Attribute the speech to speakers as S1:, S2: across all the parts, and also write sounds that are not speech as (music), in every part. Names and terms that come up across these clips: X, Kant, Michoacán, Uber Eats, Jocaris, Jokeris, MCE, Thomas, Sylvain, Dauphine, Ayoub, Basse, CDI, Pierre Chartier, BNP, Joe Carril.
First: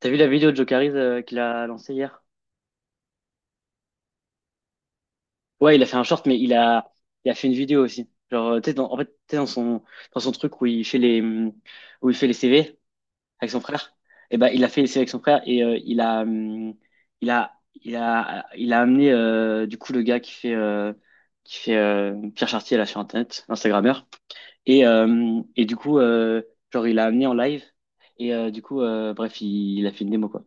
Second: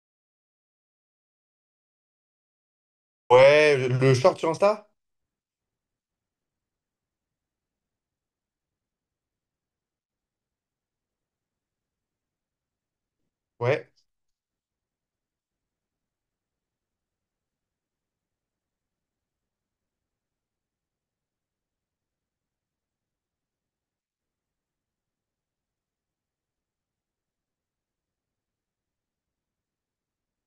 S1: T'as vu la vidéo de Jokeris qu'il a lancée hier?
S2: Ouais, le short sur Insta?
S1: Ouais, il a fait un short, mais il a fait une vidéo aussi. Genre, tu sais, en fait, tu sais, dans son truc où il fait les CV avec son
S2: Ouais.
S1: frère, et ben, il a fait les CV avec son frère et il a amené du coup le gars qui fait Pierre Chartier là sur Internet, l'Instagrammeur, et du coup, genre, il l'a amené en live et du coup, bref, il a fait une démo quoi.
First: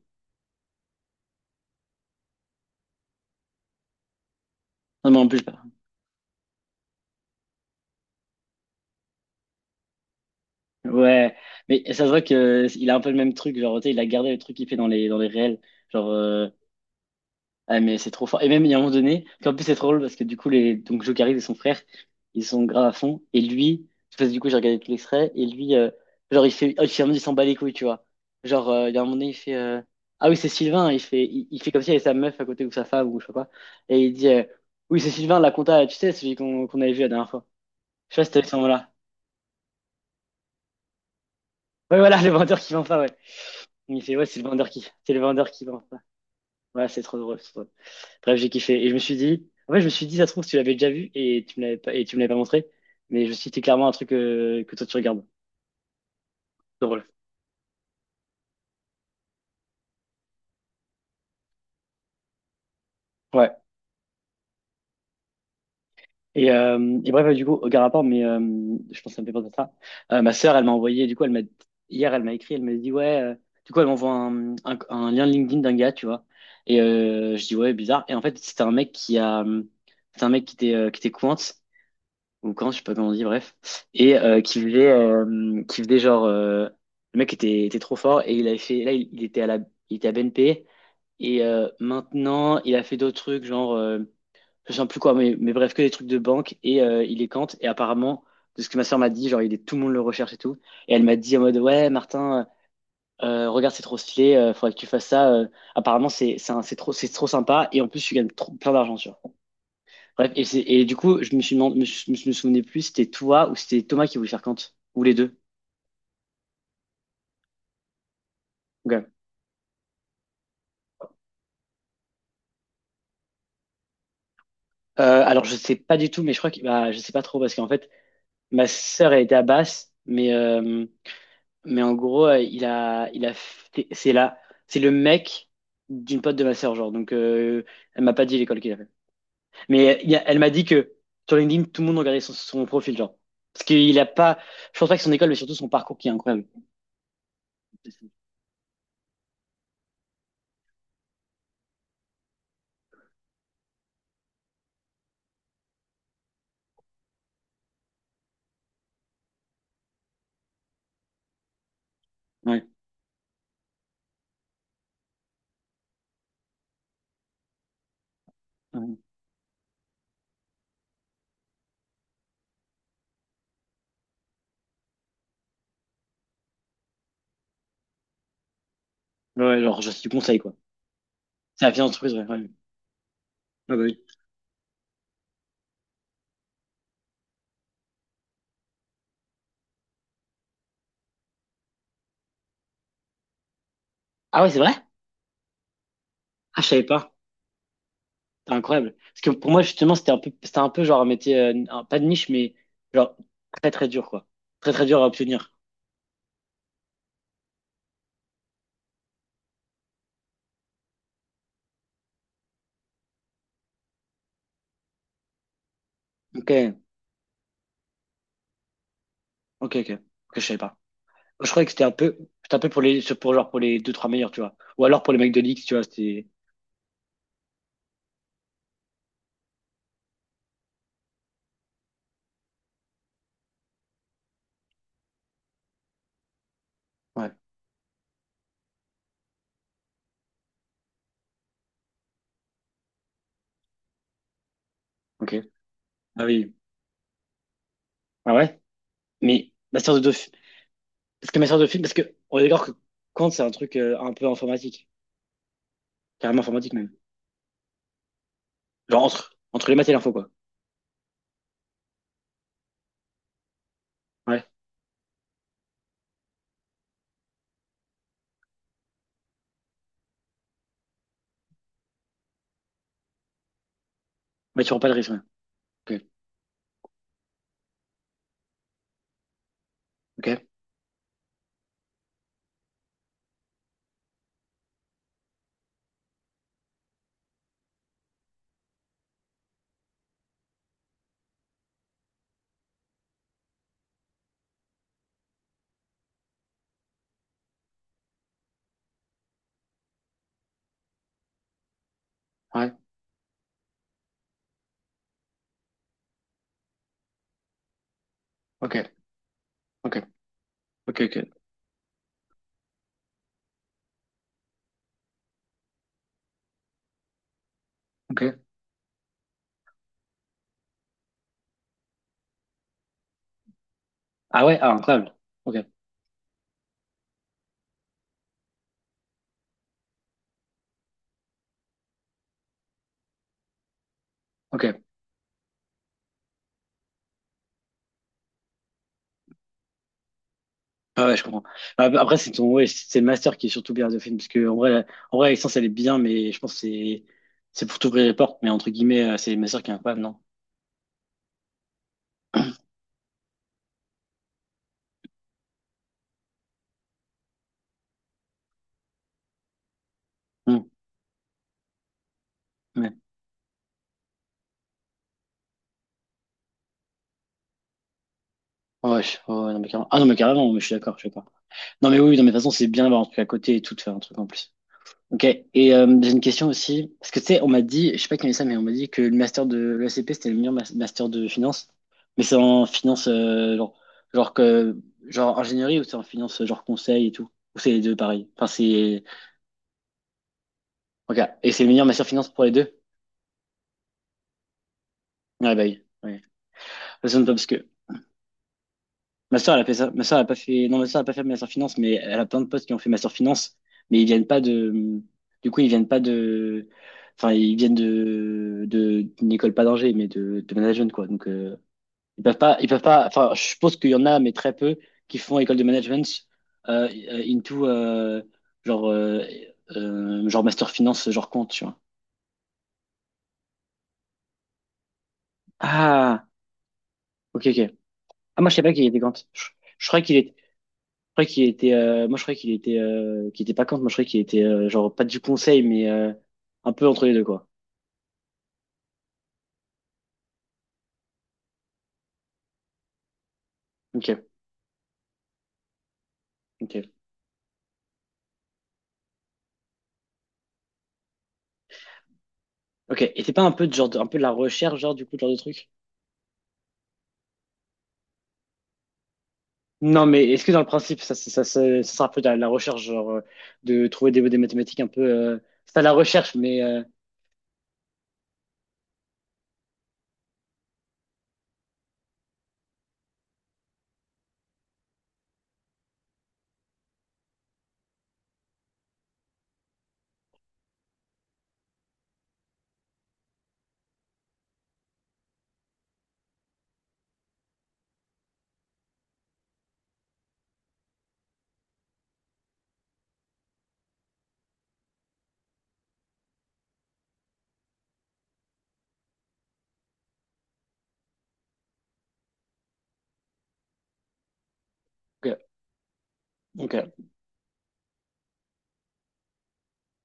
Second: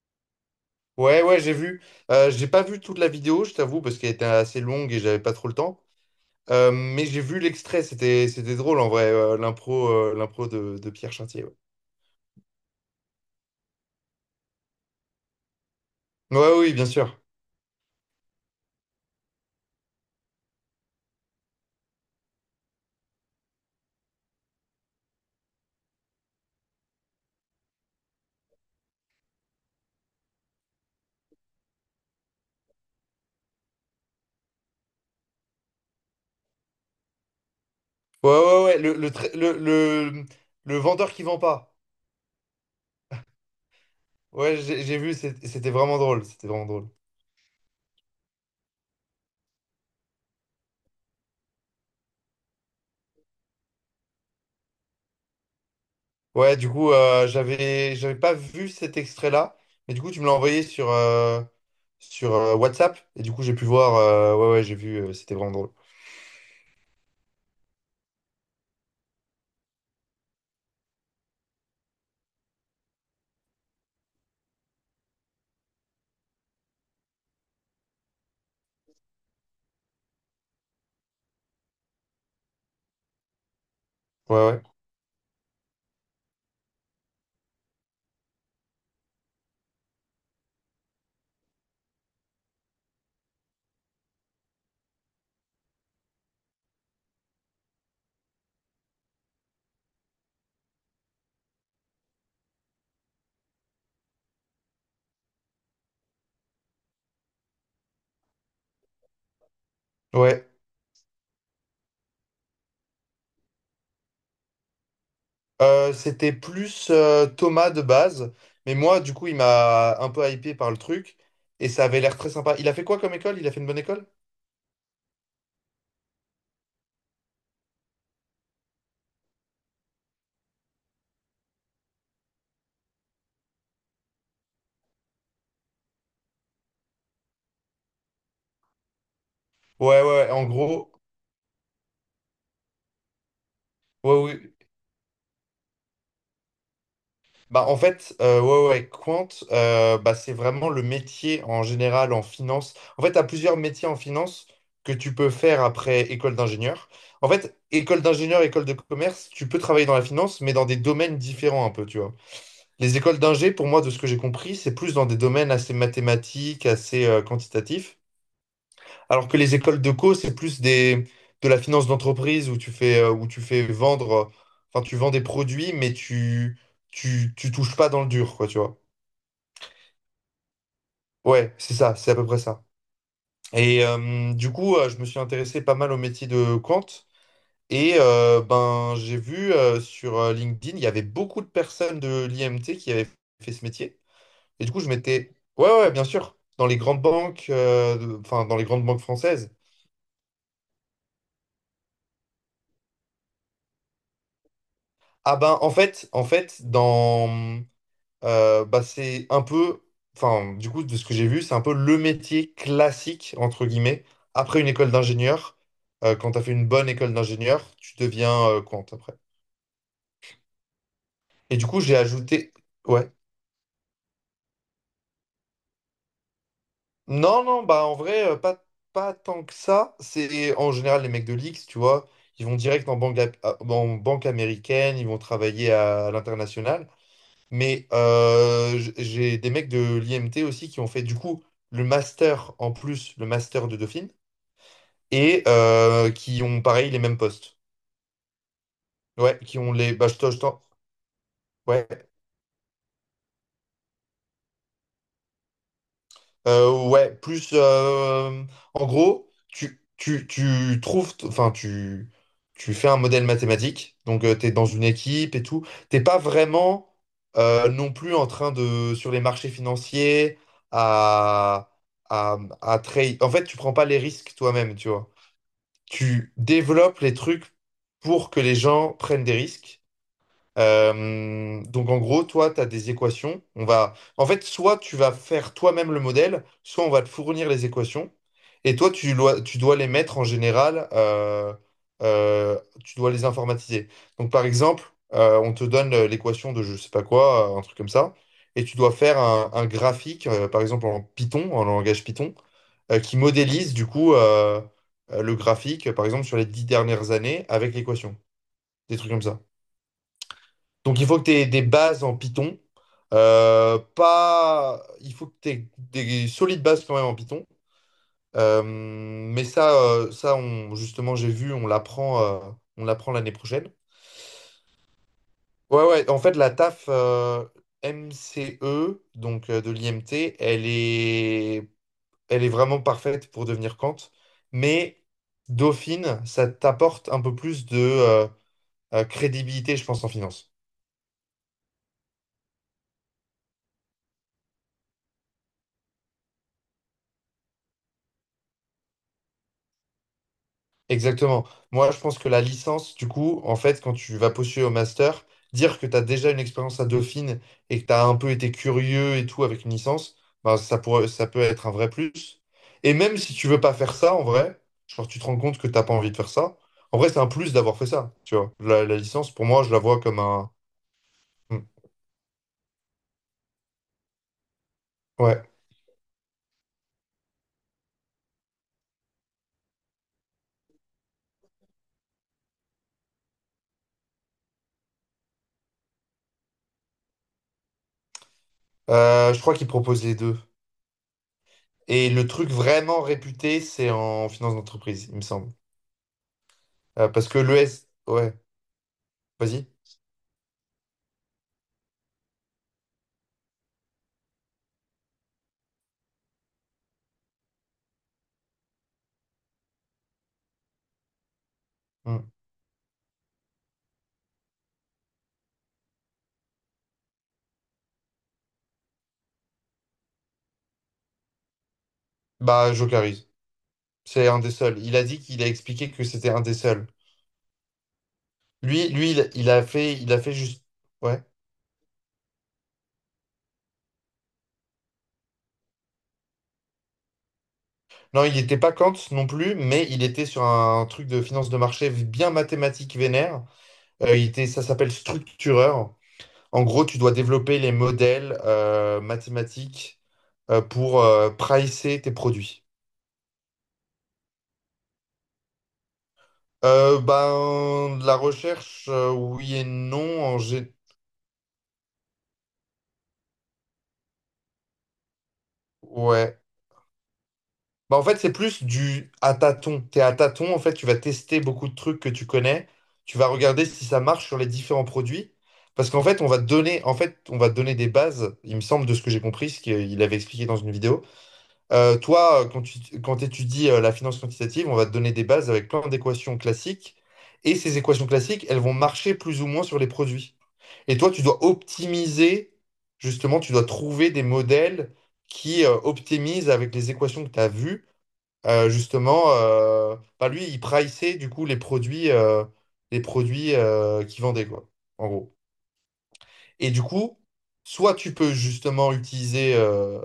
S2: Ouais, ouais, j'ai vu. J'ai pas vu toute la vidéo, je t'avoue, parce qu'elle était assez longue et
S1: Non, mais
S2: j'avais
S1: en
S2: pas
S1: plus.
S2: trop le temps. Mais j'ai vu l'extrait, c'était drôle en vrai, l'impro de Pierre
S1: Ouais,
S2: Chartier. Ouais,
S1: mais ça se voit que il a un peu le même truc, genre, tu sais, il a gardé le truc qu'il fait dans les réels. Genre,
S2: ouais, oui, bien sûr.
S1: ah, mais c'est trop fort. Et même, il y a un moment donné, en plus, c'est trop drôle parce que du coup, donc, Joe Carril et son frère, ils sont grave à fond. Et lui, parce que du coup, j'ai regardé tout l'extrait, et lui, genre, il fait, oh, finalement, il s'en bat les couilles, tu vois. Genre, il y a un moment donné, il fait, ah oui, c'est Sylvain, il fait, il fait comme s'il y avait sa meuf à côté ou sa femme ou je sais pas. Et il dit, oui, c'est Sylvain, la compta, tu sais, celui qu'on avait vu la dernière fois. Je sais pas
S2: Ouais,
S1: si t'as vu ce
S2: ouais, ouais,
S1: moment-là.
S2: le, tra- le vendeur qui vend pas.
S1: Ouais, voilà, (laughs) le vendeur qui vend pas, ouais. Il me fait, ouais,
S2: Ouais, j'ai j'ai
S1: C'est
S2: vu,
S1: le vendeur qui
S2: c'était
S1: vend.
S2: vraiment drôle, c'était vraiment
S1: Ouais,
S2: drôle.
S1: c'est trop drôle. C'est trop drôle. Bref, j'ai kiffé. Et je me suis dit, en fait, je me suis dit, ça se trouve, tu l'avais déjà vu et tu me l'avais pas montré. Mais je me suis dit, c'est clairement un truc que toi, tu regardes.
S2: Ouais, du coup,
S1: Drôle.
S2: j'avais pas vu cet extrait-là, mais du coup, tu me l'as envoyé sur WhatsApp, et du coup,
S1: Ouais.
S2: j'ai pu voir, ouais, ouais, j'ai vu, c'était vraiment drôle.
S1: Et bref, du coup, aucun rapport, mais je pense que ça me fait penser à ça. Ma sœur, elle m'a envoyé, du coup, elle m'a, hier, elle m'a écrit, elle m'a dit, ouais, du coup, elle m'envoie un lien LinkedIn d'un gars, tu vois. Et je dis, ouais, bizarre. Et en fait, c'était un mec qui était cointe ou quand, je sais pas comment on dit, bref, et
S2: Ouais, ouais.
S1: qui faisait genre, le mec était trop fort et il avait fait, là il était à BNP et maintenant il a fait d'autres trucs genre, je sais plus quoi, mais bref que des trucs de banque et il est Kant et apparemment de ce que ma soeur m'a dit, genre il est tout le monde le recherche et tout et elle m'a dit en mode ouais Martin, regarde c'est trop stylé, faudrait que tu fasses ça, apparemment c'est trop sympa et en plus tu gagnes trop, plein d'argent tu vois. Bref, et,
S2: Ouais.
S1: c'est- et du coup, je me suis demandé, je me souvenais plus si c'était toi ou si c'était Thomas qui voulait faire Kant, ou les deux.
S2: C'était plus Thomas de base, mais moi,
S1: Ok.
S2: du coup, il m'a un peu hypé par le truc et ça avait l'air très sympa. Il a fait quoi comme école? Il a fait une bonne école?
S1: Alors, je sais pas du tout, mais je crois que bah, je sais pas trop parce qu'en fait, ma sœur elle était à Basse, mais en gros, il a fait- c'est là, c'est le mec d'une pote de ma sœur, genre. Donc, elle m'a pas dit l'école qu'il a fait, mais
S2: Ouais, ouais, ouais,
S1: elle
S2: en
S1: m'a dit
S2: gros,
S1: que sur LinkedIn, tout le monde regardait son profil, genre, parce qu'il a
S2: ouais,
S1: pas,
S2: oui.
S1: je pense pas que son école, mais surtout son parcours qui est incroyable.
S2: Bah, en fait, ouais, ouais, quant, bah, c'est vraiment le métier en général en finance. En fait, tu as plusieurs métiers en finance que tu peux faire après école d'ingénieur. En fait, école d'ingénieur, école de commerce, tu peux travailler dans la finance, mais dans des domaines différents un peu, tu vois.
S1: Ouais,
S2: Les écoles d'ingé, pour moi, de ce que j'ai compris, c'est plus dans des domaines assez mathématiques, assez quantitatifs.
S1: ouais,
S2: Alors que les écoles de co, c'est plus de la finance d'entreprise où tu fais vendre, enfin, tu vends des produits, mais tu touches pas dans le dur, quoi, tu vois.
S1: ouais, genre, je suis du conseil, quoi.
S2: Ouais,
S1: C'est la
S2: c'est
S1: fière
S2: ça, c'est
S1: entreprise,
S2: à peu
S1: ouais,
S2: près
S1: ouais.
S2: ça.
S1: Ah bah
S2: Et
S1: oui.
S2: du coup, je me suis intéressé pas mal au métier de Quant. Et ben, j'ai vu sur LinkedIn, il y avait beaucoup de personnes de l'IMT qui avaient fait ce métier.
S1: Ah ouais, c'est
S2: Et du
S1: vrai?
S2: coup, je m'étais. Ouais, ouais, bien sûr.
S1: Ah,
S2: Dans
S1: je
S2: les
S1: savais
S2: grandes
S1: pas.
S2: banques, enfin,
S1: C'est
S2: dans les grandes
S1: incroyable.
S2: banques
S1: Parce que
S2: françaises.
S1: pour moi, justement, c'était un peu genre un métier, pas de niche, mais genre très très dur, quoi. Très très dur à
S2: Ah
S1: obtenir.
S2: ben, en fait, dans. Bah, c'est un peu. Enfin, du coup, de ce que j'ai vu, c'est un peu le métier classique, entre guillemets. Après une école d'ingénieur, quand tu as
S1: Ok,
S2: fait une bonne école d'ingénieur, tu deviens compte après.
S1: ok, ok. Ok, je savais pas. Je
S2: Et du
S1: croyais que
S2: coup,
S1: c'était un
S2: j'ai
S1: peu,
S2: ajouté.
S1: c'était un peu
S2: Ouais.
S1: pour les deux, trois meilleurs, tu vois. Ou alors pour les mecs de l'X, tu vois,
S2: Non, non, bah en vrai, pas, pas tant que ça. C'est en général les mecs de l'X, tu vois, ils vont direct en banque, en banque américaine, ils vont travailler à l'international.
S1: ouais,
S2: Mais j'ai des mecs de l'IMT aussi qui ont fait du coup le master en plus, le master de Dauphine,
S1: ok.
S2: et
S1: Ah
S2: qui
S1: oui.
S2: ont pareil les mêmes postes.
S1: Ah ouais?
S2: Ouais,
S1: Mais
S2: qui ont les. Bah,
S1: Ma sœur de Dauphine, parce
S2: ouais.
S1: que on est d'accord que Kant, c'est un truc un peu informatique. Carrément informatique, même.
S2: Ouais, plus en
S1: Genre
S2: gros,
S1: entre les maths et l'info, quoi.
S2: tu trouves, enfin, tu fais un modèle mathématique, donc
S1: Ouais.
S2: tu es dans une équipe et tout. T'es pas vraiment non plus en train de, sur les marchés financiers, à, à trade. En fait, tu prends pas les risques
S1: Mais tu
S2: toi-même,
S1: prends pas
S2: tu
S1: de
S2: vois.
S1: risque, ouais. Ok,
S2: Tu développes les trucs pour que les gens prennent des risques.
S1: ok.
S2: Donc en gros, toi, tu as des équations. On va... En fait, soit tu vas faire toi-même le modèle, soit on va te fournir les équations. Et toi, tu dois les mettre en général, euh, tu dois les informatiser. Donc par exemple, on te donne l'équation de je sais pas quoi, un truc comme ça, et tu dois faire un graphique, par exemple en Python, en langage Python,
S1: Ouais,
S2: qui modélise du coup le graphique, par exemple sur les 10 dernières années avec l'équation,
S1: ok,
S2: des trucs comme ça.
S1: ok, ok,
S2: Donc il faut que tu
S1: ok,
S2: aies des bases en Python. Pas... Il faut que tu aies des solides bases quand même en Python.
S1: ok.
S2: Mais ça, ça on, justement, j'ai vu, on l'apprend l'année prochaine.
S1: Ah ouais, ah, incroyable. Ok,
S2: Ouais, ouais, en fait, la taf MCE, donc de l'IMT, elle est vraiment parfaite pour devenir Kant.
S1: ok.
S2: Mais Dauphine, ça t'apporte un peu plus de crédibilité, je pense, en finance.
S1: Ah ouais, je comprends. Ah, bah, après, c'est ton, ouais, c'est le master qui est surtout bien de film, parce que en vrai, en vrai, la licence, elle est bien, mais je pense que c'est pour t'ouvrir les portes, mais entre guillemets, c'est le master qui est incroyable, non?
S2: Exactement. Moi, je pense que la
S1: (clears throat)
S2: licence, du coup, en fait, quand tu vas postuler au master, dire que tu as déjà une expérience à Dauphine et que tu as un peu été curieux et tout avec une licence, ben,
S1: Hmm,
S2: ça peut être un vrai plus.
S1: ouais.
S2: Et même si tu veux pas faire ça, en vrai, genre tu te rends compte que t'as pas envie de faire ça, en vrai, c'est un plus d'avoir fait ça, tu vois. La,
S1: Ah
S2: la
S1: ouais,
S2: licence,
S1: ouais,
S2: pour
S1: ouais, non,
S2: moi,
S1: mais
S2: je la
S1: carrément. Ah
S2: vois
S1: non, mais
S2: comme
S1: carrément,
S2: un...
S1: mais je suis d'accord, je suis d'accord.
S2: Hmm.
S1: Non, mais oui, oui, non, mais de toute façon, c'est bien d'avoir un truc à côté et tout, de faire un truc en plus. Ok,
S2: Ouais.
S1: et j'ai une question aussi, parce que tu sais, on m'a dit, je sais pas qui m'a dit ça, mais on m'a dit que le master de l'ECP, c'était le meilleur master de finance, mais c'est en finance, genre, genre, que, genre ingénierie ou c'est en finance, genre conseil et tout, ou c'est les deux pareil,
S2: Je crois qu'ils proposent les deux.
S1: ok, et c'est le meilleur master
S2: Et
S1: finance
S2: le
S1: pour
S2: truc
S1: les deux?
S2: vraiment réputé, c'est en finance d'entreprise, il me semble.
S1: Ouais, bah oui, ouais. Ça sonne
S2: Parce
S1: pas
S2: que
S1: parce
S2: le
S1: que,
S2: S, ouais,
S1: ma soeur, elle a
S2: vas-y.
S1: fait ça. Ma soeur, elle a pas fait. Non, ma soeur, elle a pas fait Master Finance, mais elle a plein de potes qui ont fait Master Finance, mais ils viennent pas de. Du coup, ils viennent pas de. Enfin, ils viennent de d'une école pas d'Angers, mais de management quoi. Donc, ils
S2: Hmm.
S1: peuvent pas. Ils peuvent pas. Enfin, je suppose qu'il y en a, mais très peu qui font école de management euh, into genre euh, genre Master Finance, genre compte, tu vois.
S2: Bah, Jocaris. C'est un des seuls. Il a dit qu'il a expliqué que
S1: Ah,
S2: c'était un des seuls.
S1: ok, ok. Ah, moi, je sais pas qu'il
S2: Lui,
S1: était
S2: lui,
S1: compte.
S2: il,
S1: Je, je croyais
S2: il
S1: qu'il
S2: a
S1: était
S2: fait juste. Ouais.
S1: moi je croyais qu'il était pas contre, moi je croyais qu'il était genre pas du conseil, mais un peu entre les deux quoi.
S2: Non, il n'était pas Kant non plus, mais il était sur un truc de finance de marché bien mathématique vénère.
S1: Ok,
S2: Ça s'appelle structureur. En
S1: ok,
S2: gros, tu dois développer les modèles mathématiques pour pricer tes produits.
S1: ok. Et c'est pas un peu de genre, un peu de la recherche genre du coup genre de truc?
S2: Ben, de la recherche, oui et
S1: Non,
S2: non.
S1: mais est-ce que dans le principe ça sera un peu de la recherche genre de trouver des mathématiques un peu, c'est pas de la recherche
S2: Ouais.
S1: mais
S2: Bah en fait, c'est plus du à tâtons. T'es à tâtons, en fait, tu vas tester beaucoup de trucs que tu connais. Tu vas regarder si ça marche sur les différents produits. Parce qu'en fait, on va te donner des bases, il me semble, de ce que j'ai compris, ce qu'il avait expliqué dans une vidéo. Toi, quand tu quand étudies la finance quantitative, on va te donner des bases avec plein d'équations classiques. Et ces équations classiques, elles vont marcher plus ou moins sur les produits. Et toi, tu dois optimiser, justement, tu dois trouver des modèles qui optimisent avec les équations que tu as vues justement, bah lui, il priçait du coup les produits qu'il vendait, quoi, en gros.
S1: ok,
S2: Et du
S1: ok.
S2: coup, soit tu peux justement utiliser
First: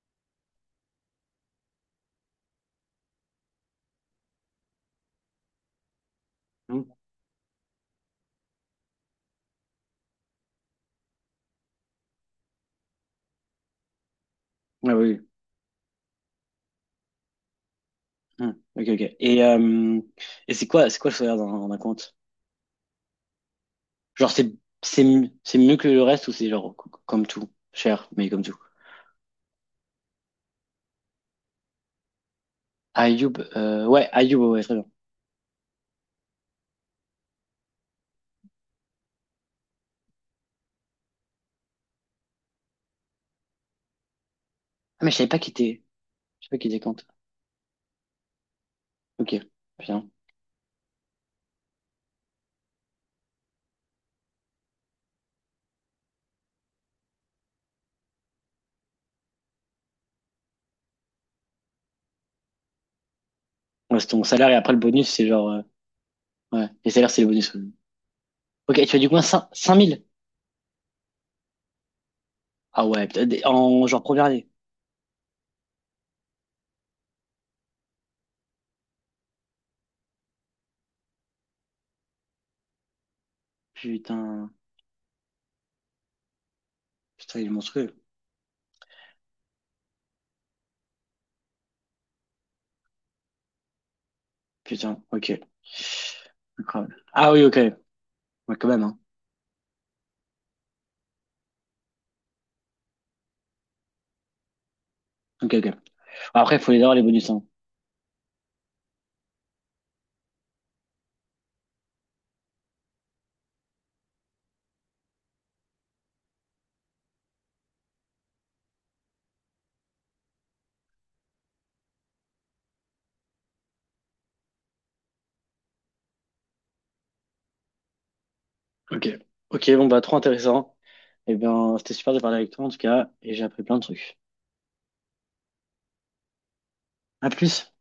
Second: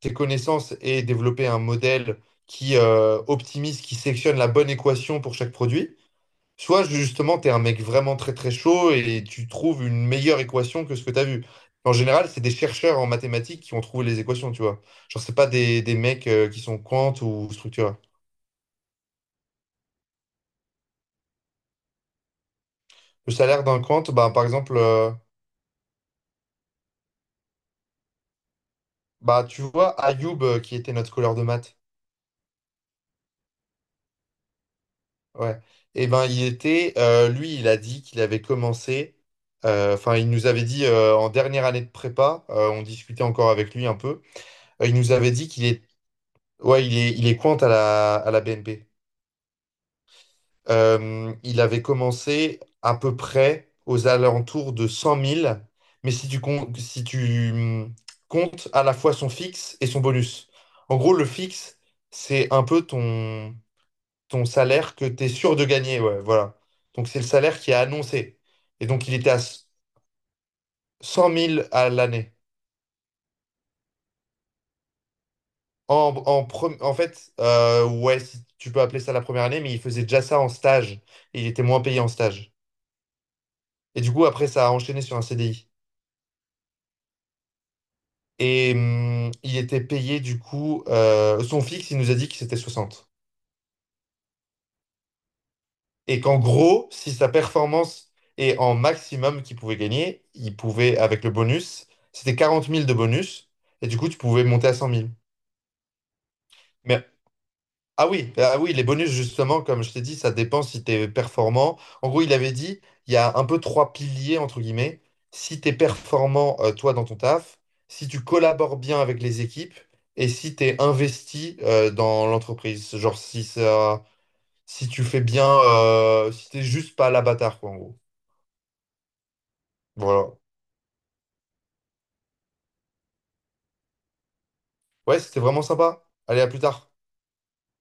S2: tes connaissances et développer un modèle qui optimise, qui sélectionne la bonne équation pour chaque produit,
S1: Hmm.
S2: soit justement, tu es un mec vraiment très très chaud et tu trouves une meilleure équation que ce que tu as vu. En général, c'est des chercheurs en mathématiques qui ont trouvé les équations, tu vois.
S1: Ah oui,
S2: Genre,
S1: oui.
S2: c'est pas des mecs qui sont quant ou structurés.
S1: Hmm. Ok, ok. Et c'est quoi le salaire d'un compte?
S2: Le salaire d'un compte, bah,
S1: Genre
S2: par
S1: c'est
S2: exemple,
S1: c'est c'est mieux que le reste ou c'est genre comme tout, cher mais comme tout?
S2: bah, tu vois, Ayoub, qui était notre couleur de maths,
S1: Ayoub, ouais, Ayoub, ouais, ouais, très bien.
S2: ouais, et ben il était, lui, il a dit qu'il avait commencé, enfin, il nous avait dit en dernière année de prépa, on discutait encore avec lui un peu, il
S1: Ah, mais
S2: nous avait dit qu'il est,
S1: je sais pas qu'il était
S2: ouais, il
S1: compte.
S2: est, il est compte à la BNP.
S1: Ok, bien.
S2: Il avait commencé à peu près aux alentours de 100 000, mais si tu comptes à la fois son fixe et son bonus. En gros, le fixe, c'est un peu ton,
S1: Ouais, c'est ton
S2: ton
S1: salaire et après le
S2: salaire que
S1: bonus,
S2: tu
S1: c'est
S2: es
S1: genre,
S2: sûr de gagner. Ouais, voilà.
S1: ouais, les
S2: Donc,
S1: salaires,
S2: c'est
S1: c'est
S2: le
S1: le bonus.
S2: salaire
S1: Ouais.
S2: qui est annoncé.
S1: Ok,
S2: Et
S1: tu as
S2: donc,
S1: du
S2: il
S1: coin
S2: était
S1: cinq mille.
S2: 100 000 à l'année.
S1: Ah ouais, putain, en genre première année.
S2: En fait, ouais, si tu peux appeler ça la première année, mais il faisait déjà ça en stage. Et il était moins payé en stage. Et du coup, après,
S1: Putain,
S2: ça a enchaîné sur un CDI.
S1: putain, il est monstrueux.
S2: Et il était payé du coup, son fixe, il nous a dit que c'était 60.
S1: Putain, ok.
S2: Et qu'en gros,
S1: Incroyable.
S2: si sa
S1: Ah oui, ok.
S2: performance
S1: Ouais,
S2: est
S1: quand
S2: en
S1: même, hein.
S2: maximum qu'il pouvait gagner, il pouvait, avec le bonus, c'était 40 000 de bonus, et du coup, tu pouvais monter à 100 000.
S1: Ok, ok. Bon, après, il faut les avoir, les
S2: Mais
S1: bonus, hein.
S2: ah oui, ah oui, les bonus, justement, comme je t'ai dit, ça dépend si tu es performant. En gros, il avait dit, il y a un peu trois piliers, entre guillemets. Si tu es performant, toi, dans ton taf, si tu collabores bien avec les équipes et si tu es investi, dans l'entreprise. Genre, si tu fais bien, si t'es juste pas l'abatard, quoi, en gros.
S1: Ok. Ok, bon, bah, trop
S2: Voilà.
S1: intéressant. Eh bien, c'était super de parler avec toi, en tout cas, et j'ai appris plein de trucs.
S2: Ouais, c'était vraiment sympa. Allez, à plus tard.
S1: À plus.